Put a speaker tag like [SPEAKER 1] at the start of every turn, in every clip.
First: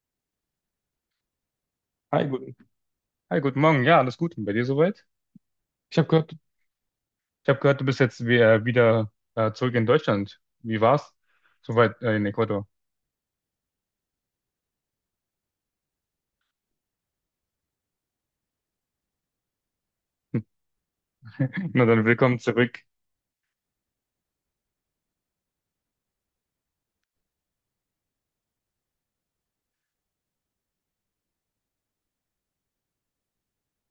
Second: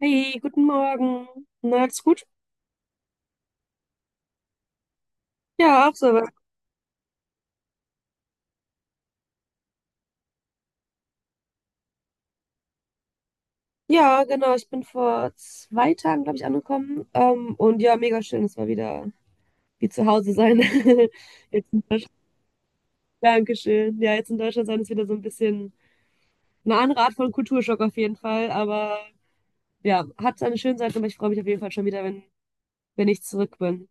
[SPEAKER 1] Hey, guten Morgen. Na, alles gut?
[SPEAKER 2] Hi, guten Morgen. Ja, alles gut. Und bei dir soweit?
[SPEAKER 1] Ja, auch
[SPEAKER 2] Ich habe
[SPEAKER 1] so.
[SPEAKER 2] gehört, ich habe gehört, du bist jetzt wieder, wieder zurück in Deutschland. Wie war's? Soweit in Ecuador.
[SPEAKER 1] Ja, genau. Ich bin vor 2 Tagen, glaube ich, angekommen. Und ja, mega schön. Es war wieder wie zu Hause sein. Jetzt in
[SPEAKER 2] Na dann,
[SPEAKER 1] Deutschland.
[SPEAKER 2] willkommen zurück.
[SPEAKER 1] Dankeschön. Ja, jetzt in Deutschland sein ist wieder so ein bisschen eine andere Art von Kulturschock auf jeden Fall. Aber ja, hat seine schönen Seiten, aber ich freue mich auf jeden Fall schon wieder, wenn ich zurück bin.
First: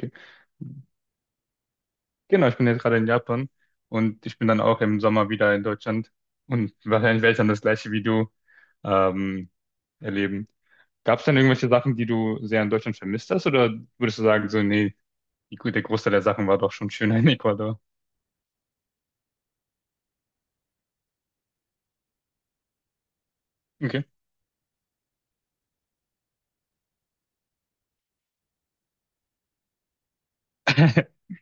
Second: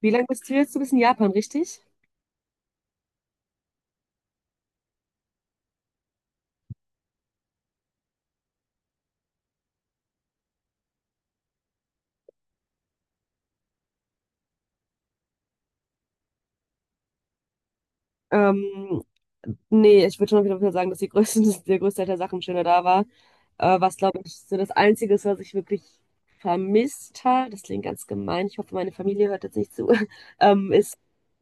[SPEAKER 1] Wie lange bist du jetzt? Du bist in Japan, richtig?
[SPEAKER 2] Genau, ich bin jetzt gerade in Japan und ich bin dann auch im Sommer wieder in Deutschland und wahrscheinlich werde ich dann das gleiche wie du ähm, erleben. Gab es denn irgendwelche Sachen, die du sehr in Deutschland vermisst hast oder würdest du sagen, so, nee, der Großteil der Sachen war doch schon schöner in Ecuador?
[SPEAKER 1] Ähm, Nee, ich würde schon auf jeden Fall sagen, dass die größte, der größte Teil der Sachen schöner da war. Was,
[SPEAKER 2] Okay.
[SPEAKER 1] glaube ich, so das Einzige ist, was ich wirklich vermisst habe, das klingt ganz gemein, ich hoffe, meine Familie hört jetzt nicht zu. Ist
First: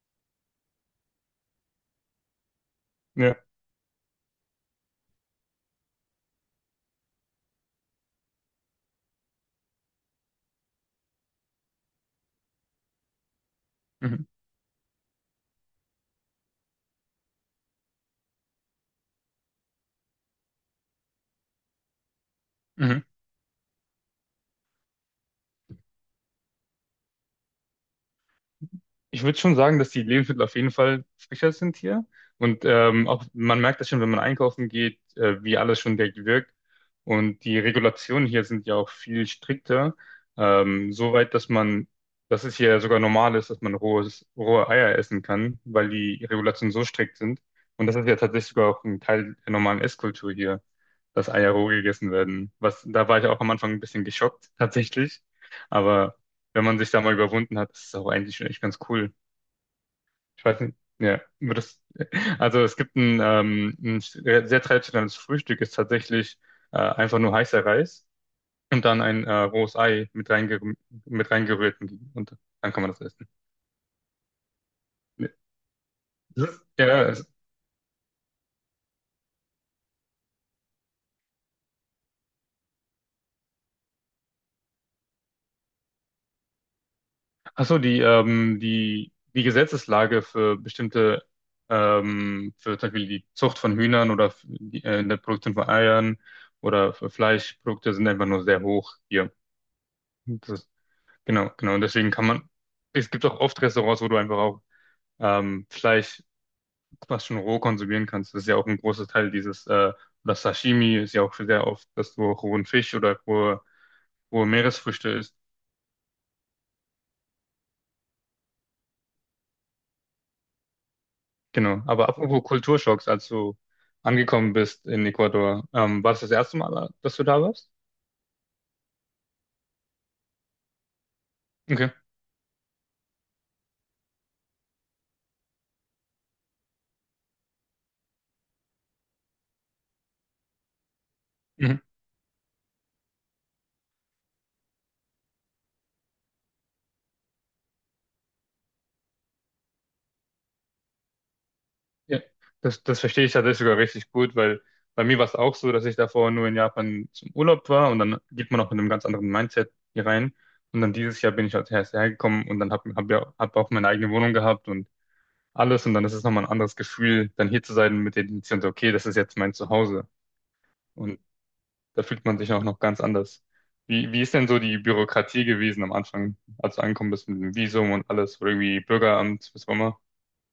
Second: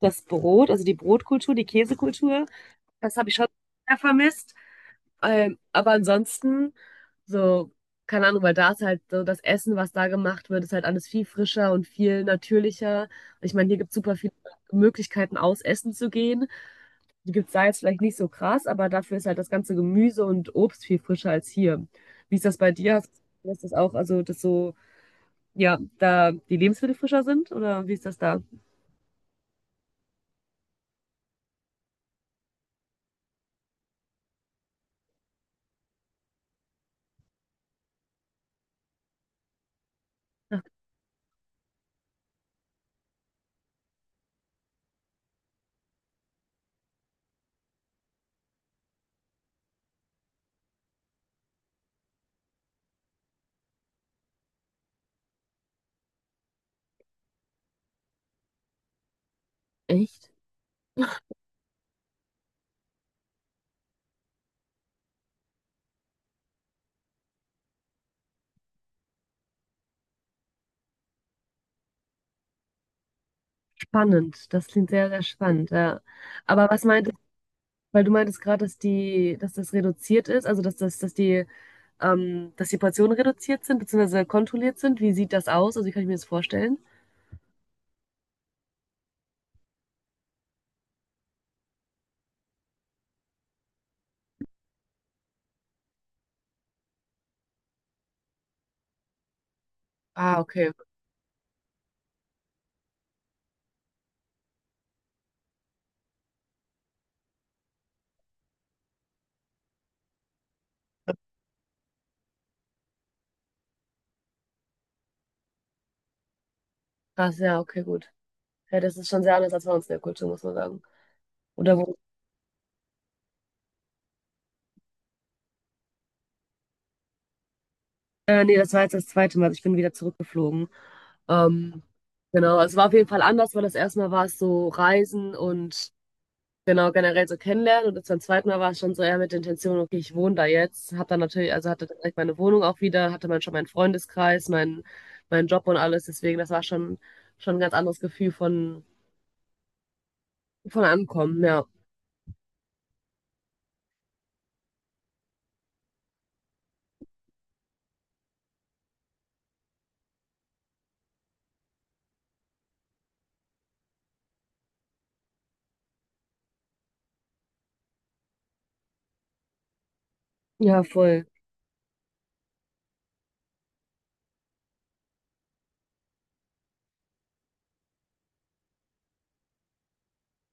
[SPEAKER 1] das Brot, also die Brotkultur, die Käsekultur. Das habe ich
[SPEAKER 2] Ja.
[SPEAKER 1] schon sehr vermisst. Aber ansonsten, so, keine Ahnung, weil da ist halt so das Essen, was da gemacht wird, ist halt alles viel frischer und viel natürlicher. Ich meine, hier gibt es super
[SPEAKER 2] Mhm.
[SPEAKER 1] viele Möglichkeiten, aus Essen zu gehen. Die gibt es da jetzt vielleicht nicht so krass, aber dafür ist halt das ganze Gemüse und Obst viel frischer als hier. Wie ist das bei dir?
[SPEAKER 2] Mhm.
[SPEAKER 1] Hast du das auch, also dass so, ja, da die Lebensmittel frischer sind oder wie ist das da?
[SPEAKER 2] Ich würde schon sagen, dass die Lebensmittel auf jeden Fall frischer sind hier. Und auch man merkt das schon, wenn man einkaufen geht, wie alles schon direkt wirkt. Und die Regulationen hier sind ja auch viel strikter. Soweit, dass es hier sogar normal ist, dass man rohe Eier essen kann, weil die Regulationen so strikt sind. Und das ist ja tatsächlich sogar auch ein Teil der normalen Esskultur hier, dass Eier roh gegessen werden. Was, da war ich auch am Anfang ein bisschen geschockt, tatsächlich. Aber wenn man sich da mal überwunden hat, ist es auch eigentlich schon echt ganz cool.
[SPEAKER 1] Echt
[SPEAKER 2] Ich weiß nicht, ja, aber das, also es gibt ein sehr sehr traditionelles Frühstück, ist tatsächlich einfach nur heißer Reis und dann ein rohes Ei mit reingerührt und dann kann man das essen.
[SPEAKER 1] spannend. Das klingt sehr, sehr
[SPEAKER 2] Ja,
[SPEAKER 1] spannend, ja. Aber was
[SPEAKER 2] ja,
[SPEAKER 1] meintest,
[SPEAKER 2] es-
[SPEAKER 1] weil du meintest gerade, dass die, dass das reduziert ist, also dass das, dass die Portionen reduziert sind, beziehungsweise kontrolliert sind. Wie sieht das aus? Also wie kann ich mir das vorstellen?
[SPEAKER 2] ach so, die Gesetzeslage für für zum Beispiel die Zucht von Hühnern oder für in der Produktion von Eiern oder für Fleischprodukte sind einfach nur sehr hoch hier.
[SPEAKER 1] Ah, okay.
[SPEAKER 2] Genau, genau. Und deswegen es gibt auch oft Restaurants, wo du einfach auch Fleisch fast schon roh konsumieren kannst. Das ist ja auch ein großer Teil oder Sashimi ist ja auch sehr oft, dass du rohen Fisch oder rohe Meeresfrüchte isst.
[SPEAKER 1] Krass, ja, okay, gut. Ja, das ist schon sehr anders als bei uns in der Kultur, muss man sagen. Oder
[SPEAKER 2] Genau.
[SPEAKER 1] wo.
[SPEAKER 2] Aber apropos Kulturschocks, als du angekommen bist in Ecuador, war das das erste Mal, dass du da warst?
[SPEAKER 1] Nee, das war jetzt das zweite Mal. Also ich bin wieder zurückgeflogen. Ähm,
[SPEAKER 2] Okay.
[SPEAKER 1] genau, also es war auf jeden Fall anders, weil das erste Mal war es so Reisen und genau generell so kennenlernen. Und das beim zweiten Mal war es schon so eher mit der Intention, okay, ich wohne da jetzt. Hab dann natürlich, also
[SPEAKER 2] Mhm.
[SPEAKER 1] hatte direkt meine Wohnung auch wieder, hatte man schon meinen Freundeskreis, meinen Job und alles. Deswegen, das war schon ein ganz anderes Gefühl von Ankommen, ja.
[SPEAKER 2] Ja, das verstehe ich tatsächlich sogar richtig gut, weil bei mir war es auch so, dass ich davor nur in Japan zum Urlaub war und dann geht man auch mit einem ganz anderen Mindset hier rein. Und dann dieses Jahr bin ich als erst hergekommen und dann habe hab hab ja hab auch meine eigene Wohnung gehabt und alles. Und dann ist es nochmal ein anderes Gefühl, dann hier zu sein mit der Intention, so, okay, das ist jetzt mein Zuhause.
[SPEAKER 1] Ja,
[SPEAKER 2] Und
[SPEAKER 1] voll.
[SPEAKER 2] da fühlt man sich auch noch ganz anders. Wie ist denn so die Bürokratie gewesen am Anfang, als du angekommen bist mit dem Visum und alles, oder irgendwie Bürgeramt, was auch immer?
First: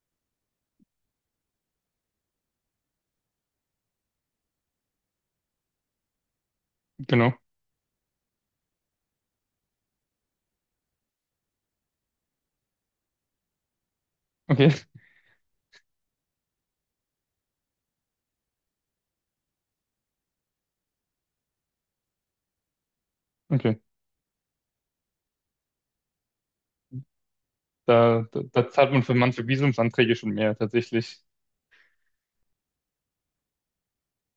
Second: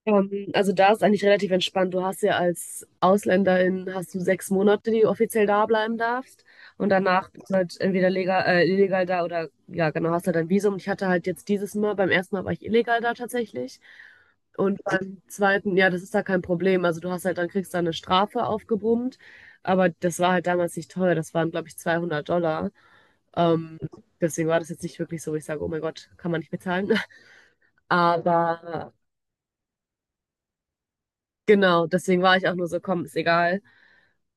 [SPEAKER 1] Also da ist eigentlich relativ entspannt. Du hast ja als Ausländerin hast du 6 Monate, die du offiziell da bleiben darfst. Und danach
[SPEAKER 2] Genau.
[SPEAKER 1] bist du halt entweder legal, illegal da oder ja, genau, hast halt ein Visum. Ich hatte halt jetzt dieses Mal, beim ersten Mal war ich illegal da tatsächlich.
[SPEAKER 2] Okay,
[SPEAKER 1] Und beim zweiten, ja, das ist da kein Problem. Also du hast halt, dann kriegst du eine Strafe aufgebrummt. Aber das war halt damals nicht teuer. Das waren, glaube ich, 200 Dollar. Ähm,
[SPEAKER 2] okay.
[SPEAKER 1] Deswegen war das jetzt nicht wirklich so, wo ich sage, oh mein Gott, kann man nicht bezahlen.
[SPEAKER 2] Da zahlt
[SPEAKER 1] Aber
[SPEAKER 2] man für manche Visumsanträge schon mehr, tatsächlich.
[SPEAKER 1] genau, deswegen war ich auch nur so, komm, ist egal.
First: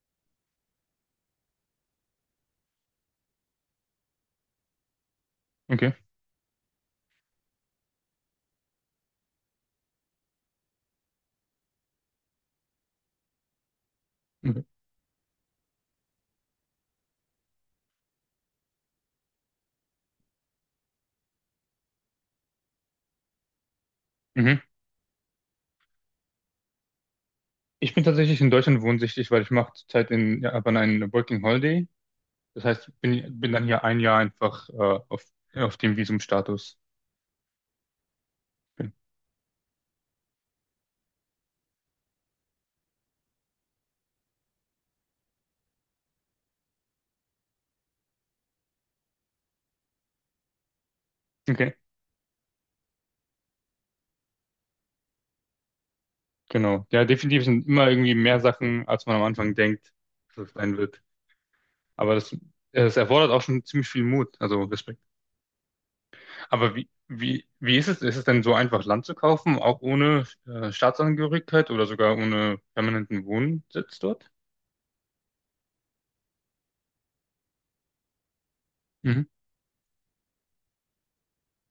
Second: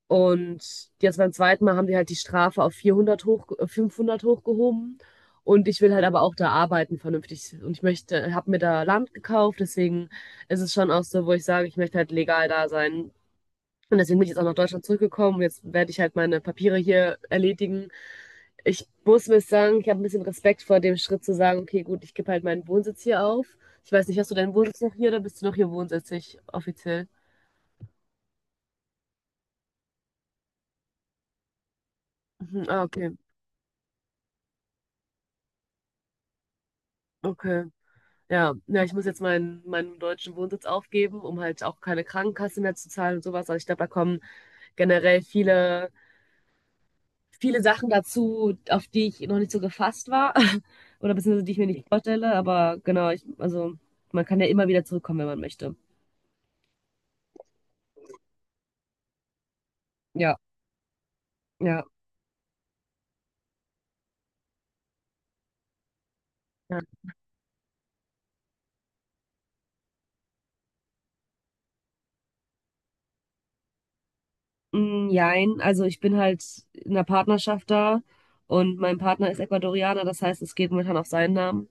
[SPEAKER 1] Und jetzt beim zweiten Mal haben die halt die Strafe auf 400 hoch, 500 hochgehoben. Und ich will
[SPEAKER 2] Okay.
[SPEAKER 1] halt aber auch da arbeiten vernünftig. Und ich möchte, habe mir da Land gekauft, deswegen ist es schon auch so, wo ich sage, ich möchte halt legal da sein. Und deswegen bin ich jetzt auch nach
[SPEAKER 2] Mhm.
[SPEAKER 1] Deutschland zurückgekommen. Jetzt werde ich halt meine Papiere hier erledigen. Ich muss mir sagen, ich habe ein bisschen Respekt vor dem Schritt zu sagen, okay, gut, ich gebe halt meinen Wohnsitz hier auf. Ich weiß nicht, hast du deinen
[SPEAKER 2] Mhm.
[SPEAKER 1] Wohnsitz noch hier oder bist du noch hier wohnsitzig offiziell?
[SPEAKER 2] Ich bin tatsächlich in Deutschland wohnsichtig, weil ich mache zurzeit in Japan einen Working Holiday. Das
[SPEAKER 1] Mhm, ah,
[SPEAKER 2] heißt,
[SPEAKER 1] okay.
[SPEAKER 2] bin dann hier ein Jahr einfach auf, auf dem Visumstatus.
[SPEAKER 1] Okay. Ja, ja, ich muss jetzt meinen deutschen Wohnsitz aufgeben, um halt auch keine Krankenkasse mehr zu zahlen und sowas. Also ich glaube, da kommen generell viele, viele Sachen dazu, auf die ich noch nicht so gefasst war. Oder beziehungsweise die ich mir
[SPEAKER 2] Okay,
[SPEAKER 1] nicht vorstelle. Aber genau, ich, also man kann ja immer wieder zurückkommen, wenn man möchte.
[SPEAKER 2] genau. Ja, definitiv sind immer irgendwie mehr Sachen, als man am Anfang denkt,
[SPEAKER 1] Ja,
[SPEAKER 2] dass es sein wird.
[SPEAKER 1] ja.
[SPEAKER 2] Aber das, es erfordert auch schon ziemlich viel Mut. Also Respekt. Aber
[SPEAKER 1] Ja.
[SPEAKER 2] wie ist es? Ist es denn so einfach, Land zu kaufen, auch ohne Staatsangehörigkeit oder sogar ohne permanenten Wohnsitz dort?
[SPEAKER 1] Mm, jein, also ich bin halt in einer Partnerschaft da und mein Partner
[SPEAKER 2] Mhm.
[SPEAKER 1] ist Ecuadorianer, das heißt, es geht momentan auf seinen Namen.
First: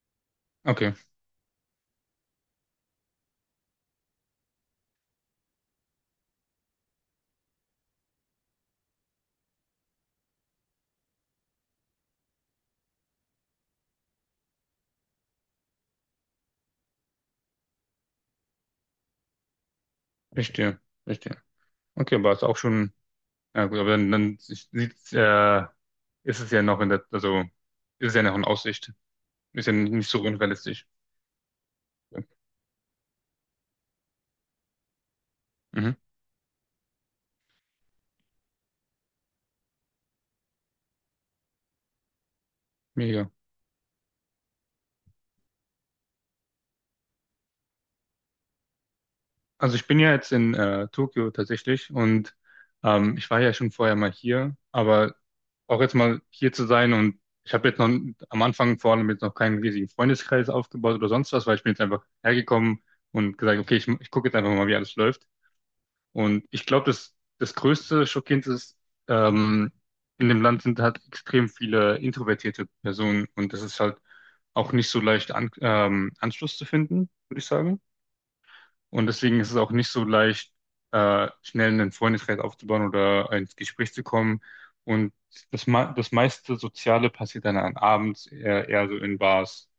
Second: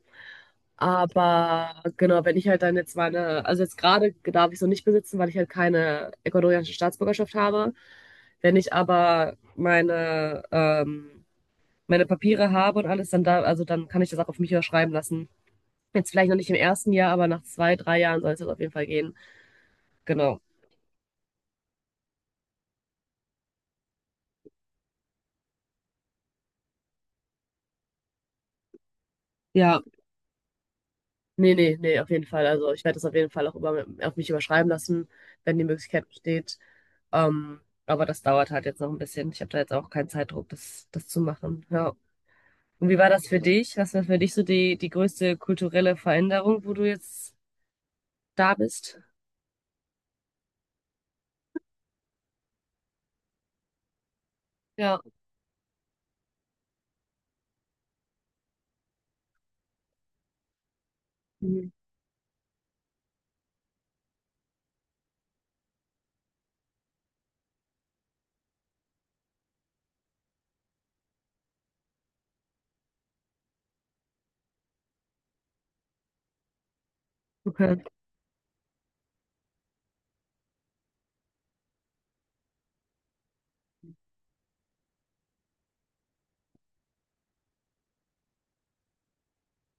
[SPEAKER 2] Okay,
[SPEAKER 1] Aber genau, wenn ich halt dann jetzt meine, also jetzt gerade darf ich es noch nicht besitzen, weil ich halt keine ecuadorianische Staatsbürgerschaft habe. Wenn ich aber meine, meine Papiere habe und alles, dann da, also dann kann ich das auch auf mich überschreiben lassen. Jetzt vielleicht noch nicht im ersten Jahr, aber nach zwei, drei Jahren soll es das auf jeden Fall gehen. Genau.
[SPEAKER 2] verstehe, verstehe. Okay, aber ist auch schon, ja gut, aber dann, dann sieht's, ist es ja noch in der, also ist es ja noch in Aussicht. Ist ja
[SPEAKER 1] Ja,
[SPEAKER 2] nicht so unrealistisch.
[SPEAKER 1] nee, nee, nee, auf jeden Fall. Also ich werde das auf jeden Fall auch über, auf mich überschreiben lassen, wenn die
[SPEAKER 2] Mhm.
[SPEAKER 1] Möglichkeit besteht. Ähm, aber das dauert halt jetzt noch ein bisschen. Ich habe da jetzt auch keinen Zeitdruck, das zu machen. Ja. Und wie war das
[SPEAKER 2] Mega.
[SPEAKER 1] für dich? Was war für dich so die größte kulturelle Veränderung, wo du jetzt da bist?
[SPEAKER 2] Also ich bin ja jetzt in Tokio tatsächlich und ich war ja schon vorher mal hier,
[SPEAKER 1] Ja,
[SPEAKER 2] aber auch jetzt mal hier zu sein und ich habe jetzt noch am Anfang vor allem jetzt noch keinen riesigen Freundeskreis aufgebaut oder sonst was, weil ich
[SPEAKER 1] mhm.
[SPEAKER 2] bin jetzt einfach hergekommen und gesagt, okay, ich gucke jetzt einfach mal, wie alles läuft. Und ich glaube, das größte Schockierende ist, ähm, in dem Land sind halt extrem viele introvertierte Personen und das ist halt auch nicht so leicht Anschluss zu finden, würde ich sagen.
[SPEAKER 1] Okay.
[SPEAKER 2] Und deswegen ist es auch nicht so leicht, schnell einen Freundeskreis aufzubauen oder ins Gespräch zu kommen. Und das meiste Soziale passiert dann an abends eher so in Bars.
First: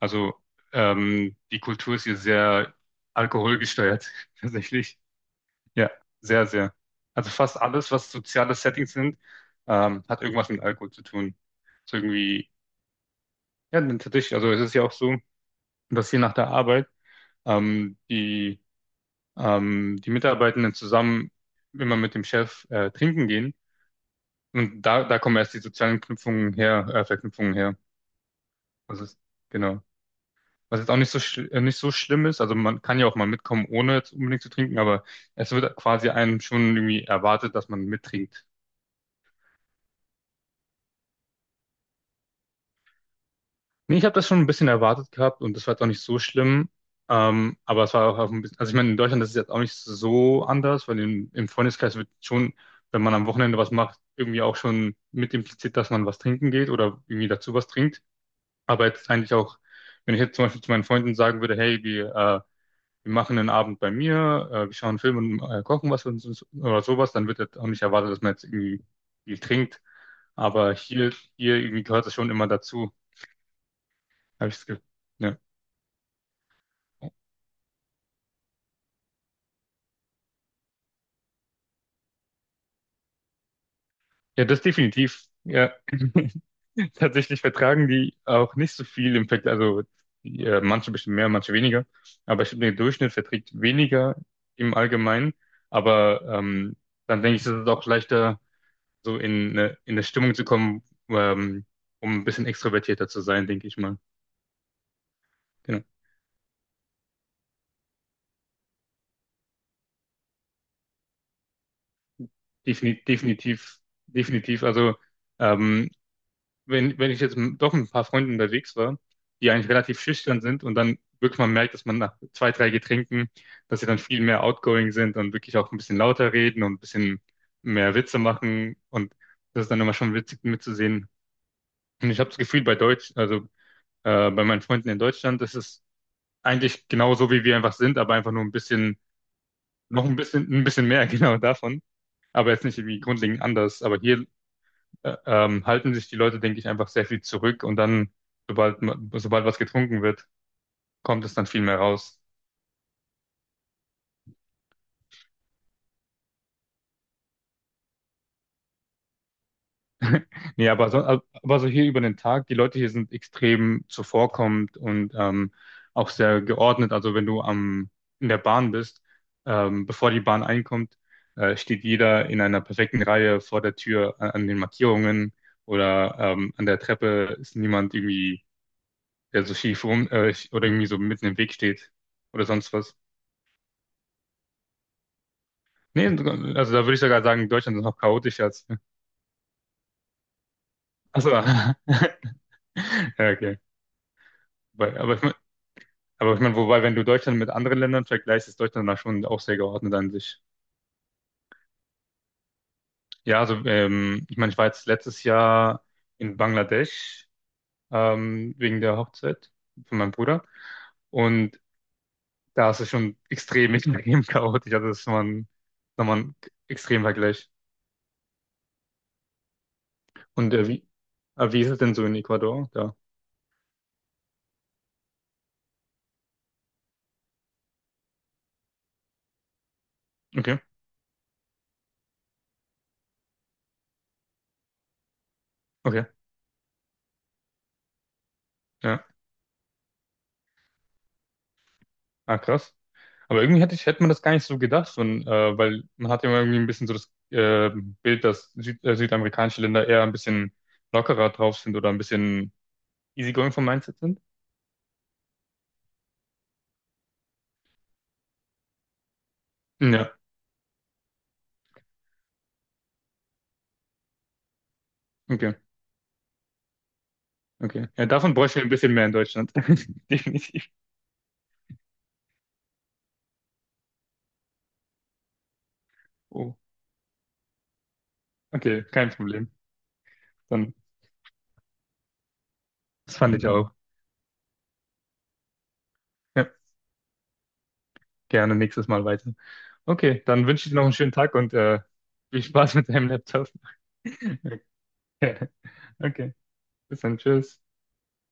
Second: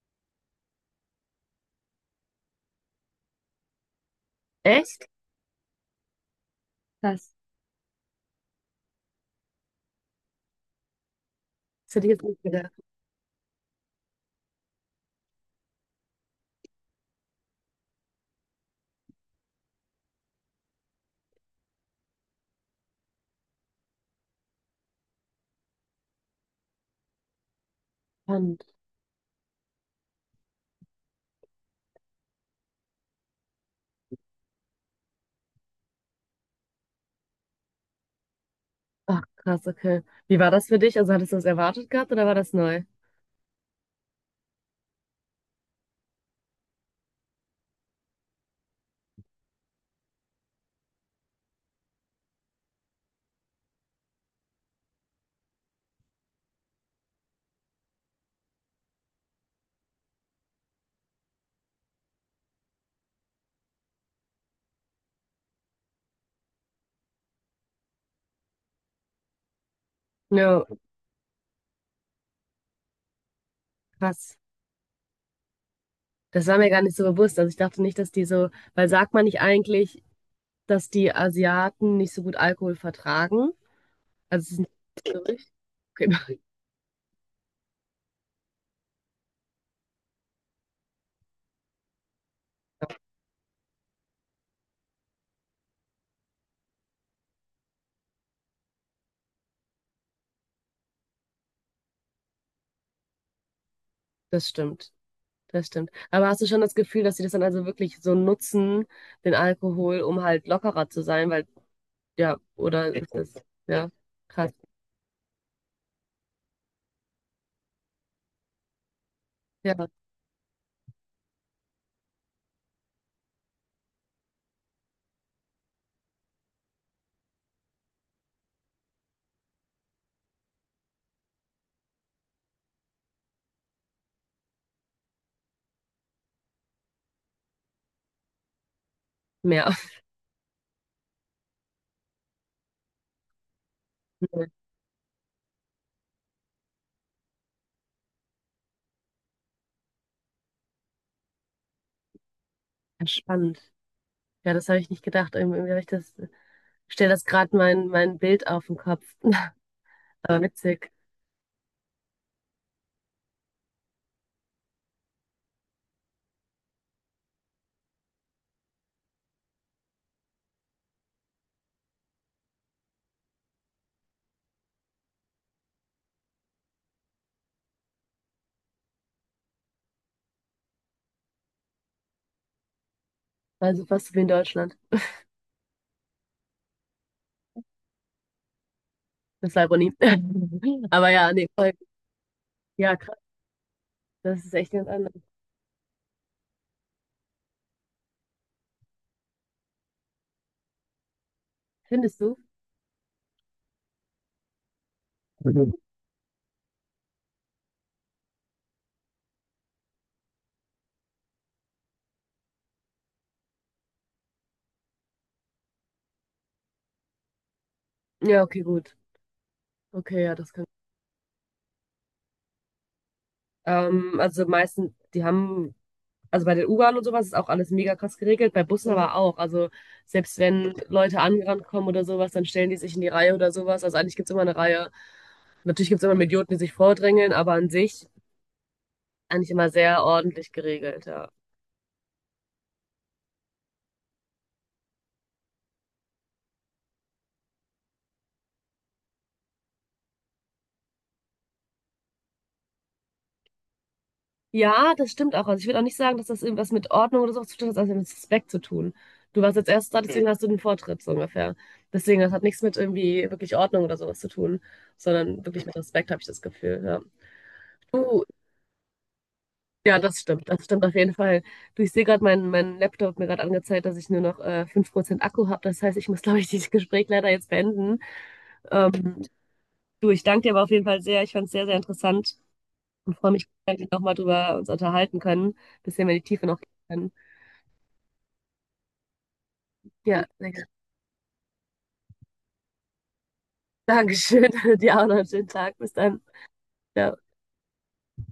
[SPEAKER 2] Also die Kultur ist hier sehr alkoholgesteuert, tatsächlich.
[SPEAKER 1] Echt?
[SPEAKER 2] Ja, sehr. Also
[SPEAKER 1] Krass.
[SPEAKER 2] fast alles, was soziale Settings sind, hat irgendwas mit Alkohol zu tun.
[SPEAKER 1] Das
[SPEAKER 2] Ist
[SPEAKER 1] hätte ich jetzt nicht
[SPEAKER 2] irgendwie,
[SPEAKER 1] gedacht.
[SPEAKER 2] ja, tatsächlich, also es ist ja auch so, dass hier nach der Arbeit ähm, die die Mitarbeitenden zusammen immer mit dem Chef trinken gehen. Und da kommen erst die sozialen Verknüpfungen her.
[SPEAKER 1] Spannend.
[SPEAKER 2] Das ist, genau. Was jetzt auch nicht so, nicht so schlimm ist. Also man kann ja auch mal mitkommen, ohne jetzt unbedingt zu trinken, aber es wird quasi einem schon irgendwie erwartet, dass man mittrinkt.
[SPEAKER 1] Ach, krass, okay. Wie war das für dich? Also hattest du das erwartet gehabt oder war das neu?
[SPEAKER 2] Nee, ich habe das schon ein bisschen erwartet gehabt und das war jetzt auch nicht so schlimm. Aber es war auch auf ein bisschen, also ich meine, in Deutschland das ist es jetzt auch nicht so anders, im Freundeskreis wird schon, wenn man am Wochenende was macht, irgendwie auch schon mit impliziert, dass man was trinken geht oder irgendwie dazu was trinkt. Aber jetzt eigentlich auch, wenn ich jetzt zum Beispiel zu meinen Freunden sagen würde, hey, wir machen einen Abend bei mir, wir schauen einen Film und kochen was und so, oder sowas, dann wird jetzt auch nicht erwartet, dass man jetzt irgendwie viel trinkt.
[SPEAKER 1] Ja,
[SPEAKER 2] Aber hier irgendwie gehört das schon immer dazu,
[SPEAKER 1] krass.
[SPEAKER 2] habe ich das Gefühl. Ja.
[SPEAKER 1] Das war mir gar nicht so bewusst. Also ich dachte nicht, dass die so, weil sagt man nicht eigentlich, dass die Asiaten nicht so gut Alkohol vertragen? Also
[SPEAKER 2] Ja,
[SPEAKER 1] es ist
[SPEAKER 2] das
[SPEAKER 1] nicht so
[SPEAKER 2] definitiv.
[SPEAKER 1] richtig.
[SPEAKER 2] Ja.
[SPEAKER 1] Okay.
[SPEAKER 2] Tatsächlich vertragen die auch nicht so viel im Vergleich. Also manche bestimmt mehr, manche weniger. Aber ich glaube, der Durchschnitt verträgt weniger im Allgemeinen. Aber dann denke ich, ist es auch leichter, so in eine Stimmung zu kommen, ähm, um ein bisschen extrovertierter zu sein, denke ich mal.
[SPEAKER 1] Das stimmt. Das
[SPEAKER 2] Genau.
[SPEAKER 1] stimmt. Aber hast du schon das Gefühl, dass sie das dann also wirklich so nutzen, den Alkohol, um halt lockerer zu sein? Weil, ja, oder
[SPEAKER 2] Defini
[SPEAKER 1] ist das,
[SPEAKER 2] definitiv,
[SPEAKER 1] ja, krass.
[SPEAKER 2] definitiv. Also ähm, wenn ich jetzt doch mit ein paar Freunden unterwegs war, die eigentlich
[SPEAKER 1] Ja,
[SPEAKER 2] relativ schüchtern sind und dann wirklich mal merkt, dass man nach zwei, drei Getränken, dass sie dann viel mehr outgoing sind und wirklich auch ein bisschen lauter reden und ein bisschen mehr Witze machen und das ist dann immer schon witzig mitzusehen. Und ich habe das Gefühl bei meinen Freunden in Deutschland, das ist eigentlich genauso, wie wir einfach sind, aber einfach nur ein bisschen,
[SPEAKER 1] mehr.
[SPEAKER 2] ein bisschen mehr genau davon. Aber jetzt nicht irgendwie grundlegend anders. Aber hier halten sich die Leute, denke ich, einfach sehr viel zurück und dann, sobald was getrunken wird, kommt es dann viel mehr raus.
[SPEAKER 1] Ja, spannend. Ja, das habe ich nicht gedacht. Irgendwie habe ich das, ich stelle das gerade mein Bild auf den Kopf. Aber
[SPEAKER 2] Nee,
[SPEAKER 1] witzig.
[SPEAKER 2] aber so hier über den Tag, die Leute hier sind extrem zuvorkommend und auch sehr geordnet. Also wenn du in der Bahn bist, bevor die Bahn einkommt, steht jeder in einer perfekten Reihe vor der Tür an, an den Markierungen oder an der Treppe ist niemand irgendwie, der so schief rum oder irgendwie so mitten im Weg steht oder sonst was.
[SPEAKER 1] Also fast so wie in Deutschland.
[SPEAKER 2] Nee, also da würde ich sogar sagen, Deutschland ist noch chaotischer als.
[SPEAKER 1] Das ist Ironie. Aber
[SPEAKER 2] Achso.
[SPEAKER 1] ja, nee, voll. Ja, krass.
[SPEAKER 2] Ja, okay.
[SPEAKER 1] Das ist echt ganz anders.
[SPEAKER 2] Aber ich mein, wobei, wenn du Deutschland mit anderen Ländern vergleichst, ist Deutschland da schon auch sehr geordnet an sich.
[SPEAKER 1] Findest du?
[SPEAKER 2] Ja, also ich meine, ich war jetzt letztes
[SPEAKER 1] Mhm.
[SPEAKER 2] Jahr in Bangladesch wegen der Hochzeit von meinem Bruder. Und da ist es schon extrem, extrem chaotisch. Also das ist nochmal ein extrem Vergleich.
[SPEAKER 1] Ja, okay, gut. Okay, ja, das
[SPEAKER 2] Und
[SPEAKER 1] kann.
[SPEAKER 2] wie ist es denn so in Ecuador? Da.
[SPEAKER 1] Also meistens, die haben also bei den U-Bahnen und sowas ist auch alles mega krass geregelt, bei Bussen, mhm, aber auch. Also selbst
[SPEAKER 2] Okay,
[SPEAKER 1] wenn Leute angerannt kommen oder sowas, dann stellen die sich in die Reihe oder sowas. Also eigentlich gibt's immer eine Reihe. Natürlich gibt's
[SPEAKER 2] okay.
[SPEAKER 1] immer Idioten, die sich vordrängeln, aber an sich
[SPEAKER 2] Ja.
[SPEAKER 1] eigentlich immer sehr ordentlich geregelt, ja.
[SPEAKER 2] Ah, krass. Aber irgendwie hätte hätte man das gar nicht so gedacht, und, weil man hat ja immer irgendwie ein bisschen so das Bild, dass südamerikanische Länder eher ein bisschen lockerer drauf sind oder ein bisschen easygoing vom Mindset sind.
[SPEAKER 1] Ja, das stimmt auch. Also ich würde auch nicht sagen, dass das irgendwas mit Ordnung oder sowas zu tun hat, sondern mit Respekt zu tun. Du warst als erstes da,
[SPEAKER 2] Ja,
[SPEAKER 1] deswegen, mhm, hast du den Vortritt, so ungefähr. Deswegen, das hat nichts mit irgendwie wirklich Ordnung oder sowas zu tun, sondern
[SPEAKER 2] okay,
[SPEAKER 1] wirklich mit Respekt, habe ich das Gefühl, ja.
[SPEAKER 2] okay. Ja,
[SPEAKER 1] Du,
[SPEAKER 2] davon bräuchten wir ein bisschen mehr in Deutschland.
[SPEAKER 1] ja, das stimmt. Das
[SPEAKER 2] Definitiv.
[SPEAKER 1] stimmt auf jeden Fall. Du, ich sehe gerade, mein Laptop hat mir gerade angezeigt, dass ich nur noch 5% Akku habe. Das heißt, ich muss, glaube ich,
[SPEAKER 2] Oh,
[SPEAKER 1] dieses Gespräch leider jetzt beenden.
[SPEAKER 2] okay, kein
[SPEAKER 1] Ähm,
[SPEAKER 2] Problem.
[SPEAKER 1] du, ich danke dir aber auf
[SPEAKER 2] Dann,
[SPEAKER 1] jeden Fall sehr. Ich fand es sehr, sehr interessant und
[SPEAKER 2] das
[SPEAKER 1] freue
[SPEAKER 2] fand
[SPEAKER 1] mich,
[SPEAKER 2] ich auch.
[SPEAKER 1] wenn wir nochmal drüber uns unterhalten können, bisschen mehr in die Tiefe
[SPEAKER 2] Ja,
[SPEAKER 1] noch gehen können.
[SPEAKER 2] gerne nächstes Mal weiter. Okay,
[SPEAKER 1] Ja,
[SPEAKER 2] dann
[SPEAKER 1] sehr
[SPEAKER 2] wünsche
[SPEAKER 1] gerne.
[SPEAKER 2] ich dir noch einen schönen Tag und viel Spaß mit deinem Laptop.
[SPEAKER 1] Dankeschön. Dir auch noch einen schönen
[SPEAKER 2] Okay,
[SPEAKER 1] Tag. Bis dann.
[SPEAKER 2] okay. Bis
[SPEAKER 1] Ciao.
[SPEAKER 2] dann, tschüss.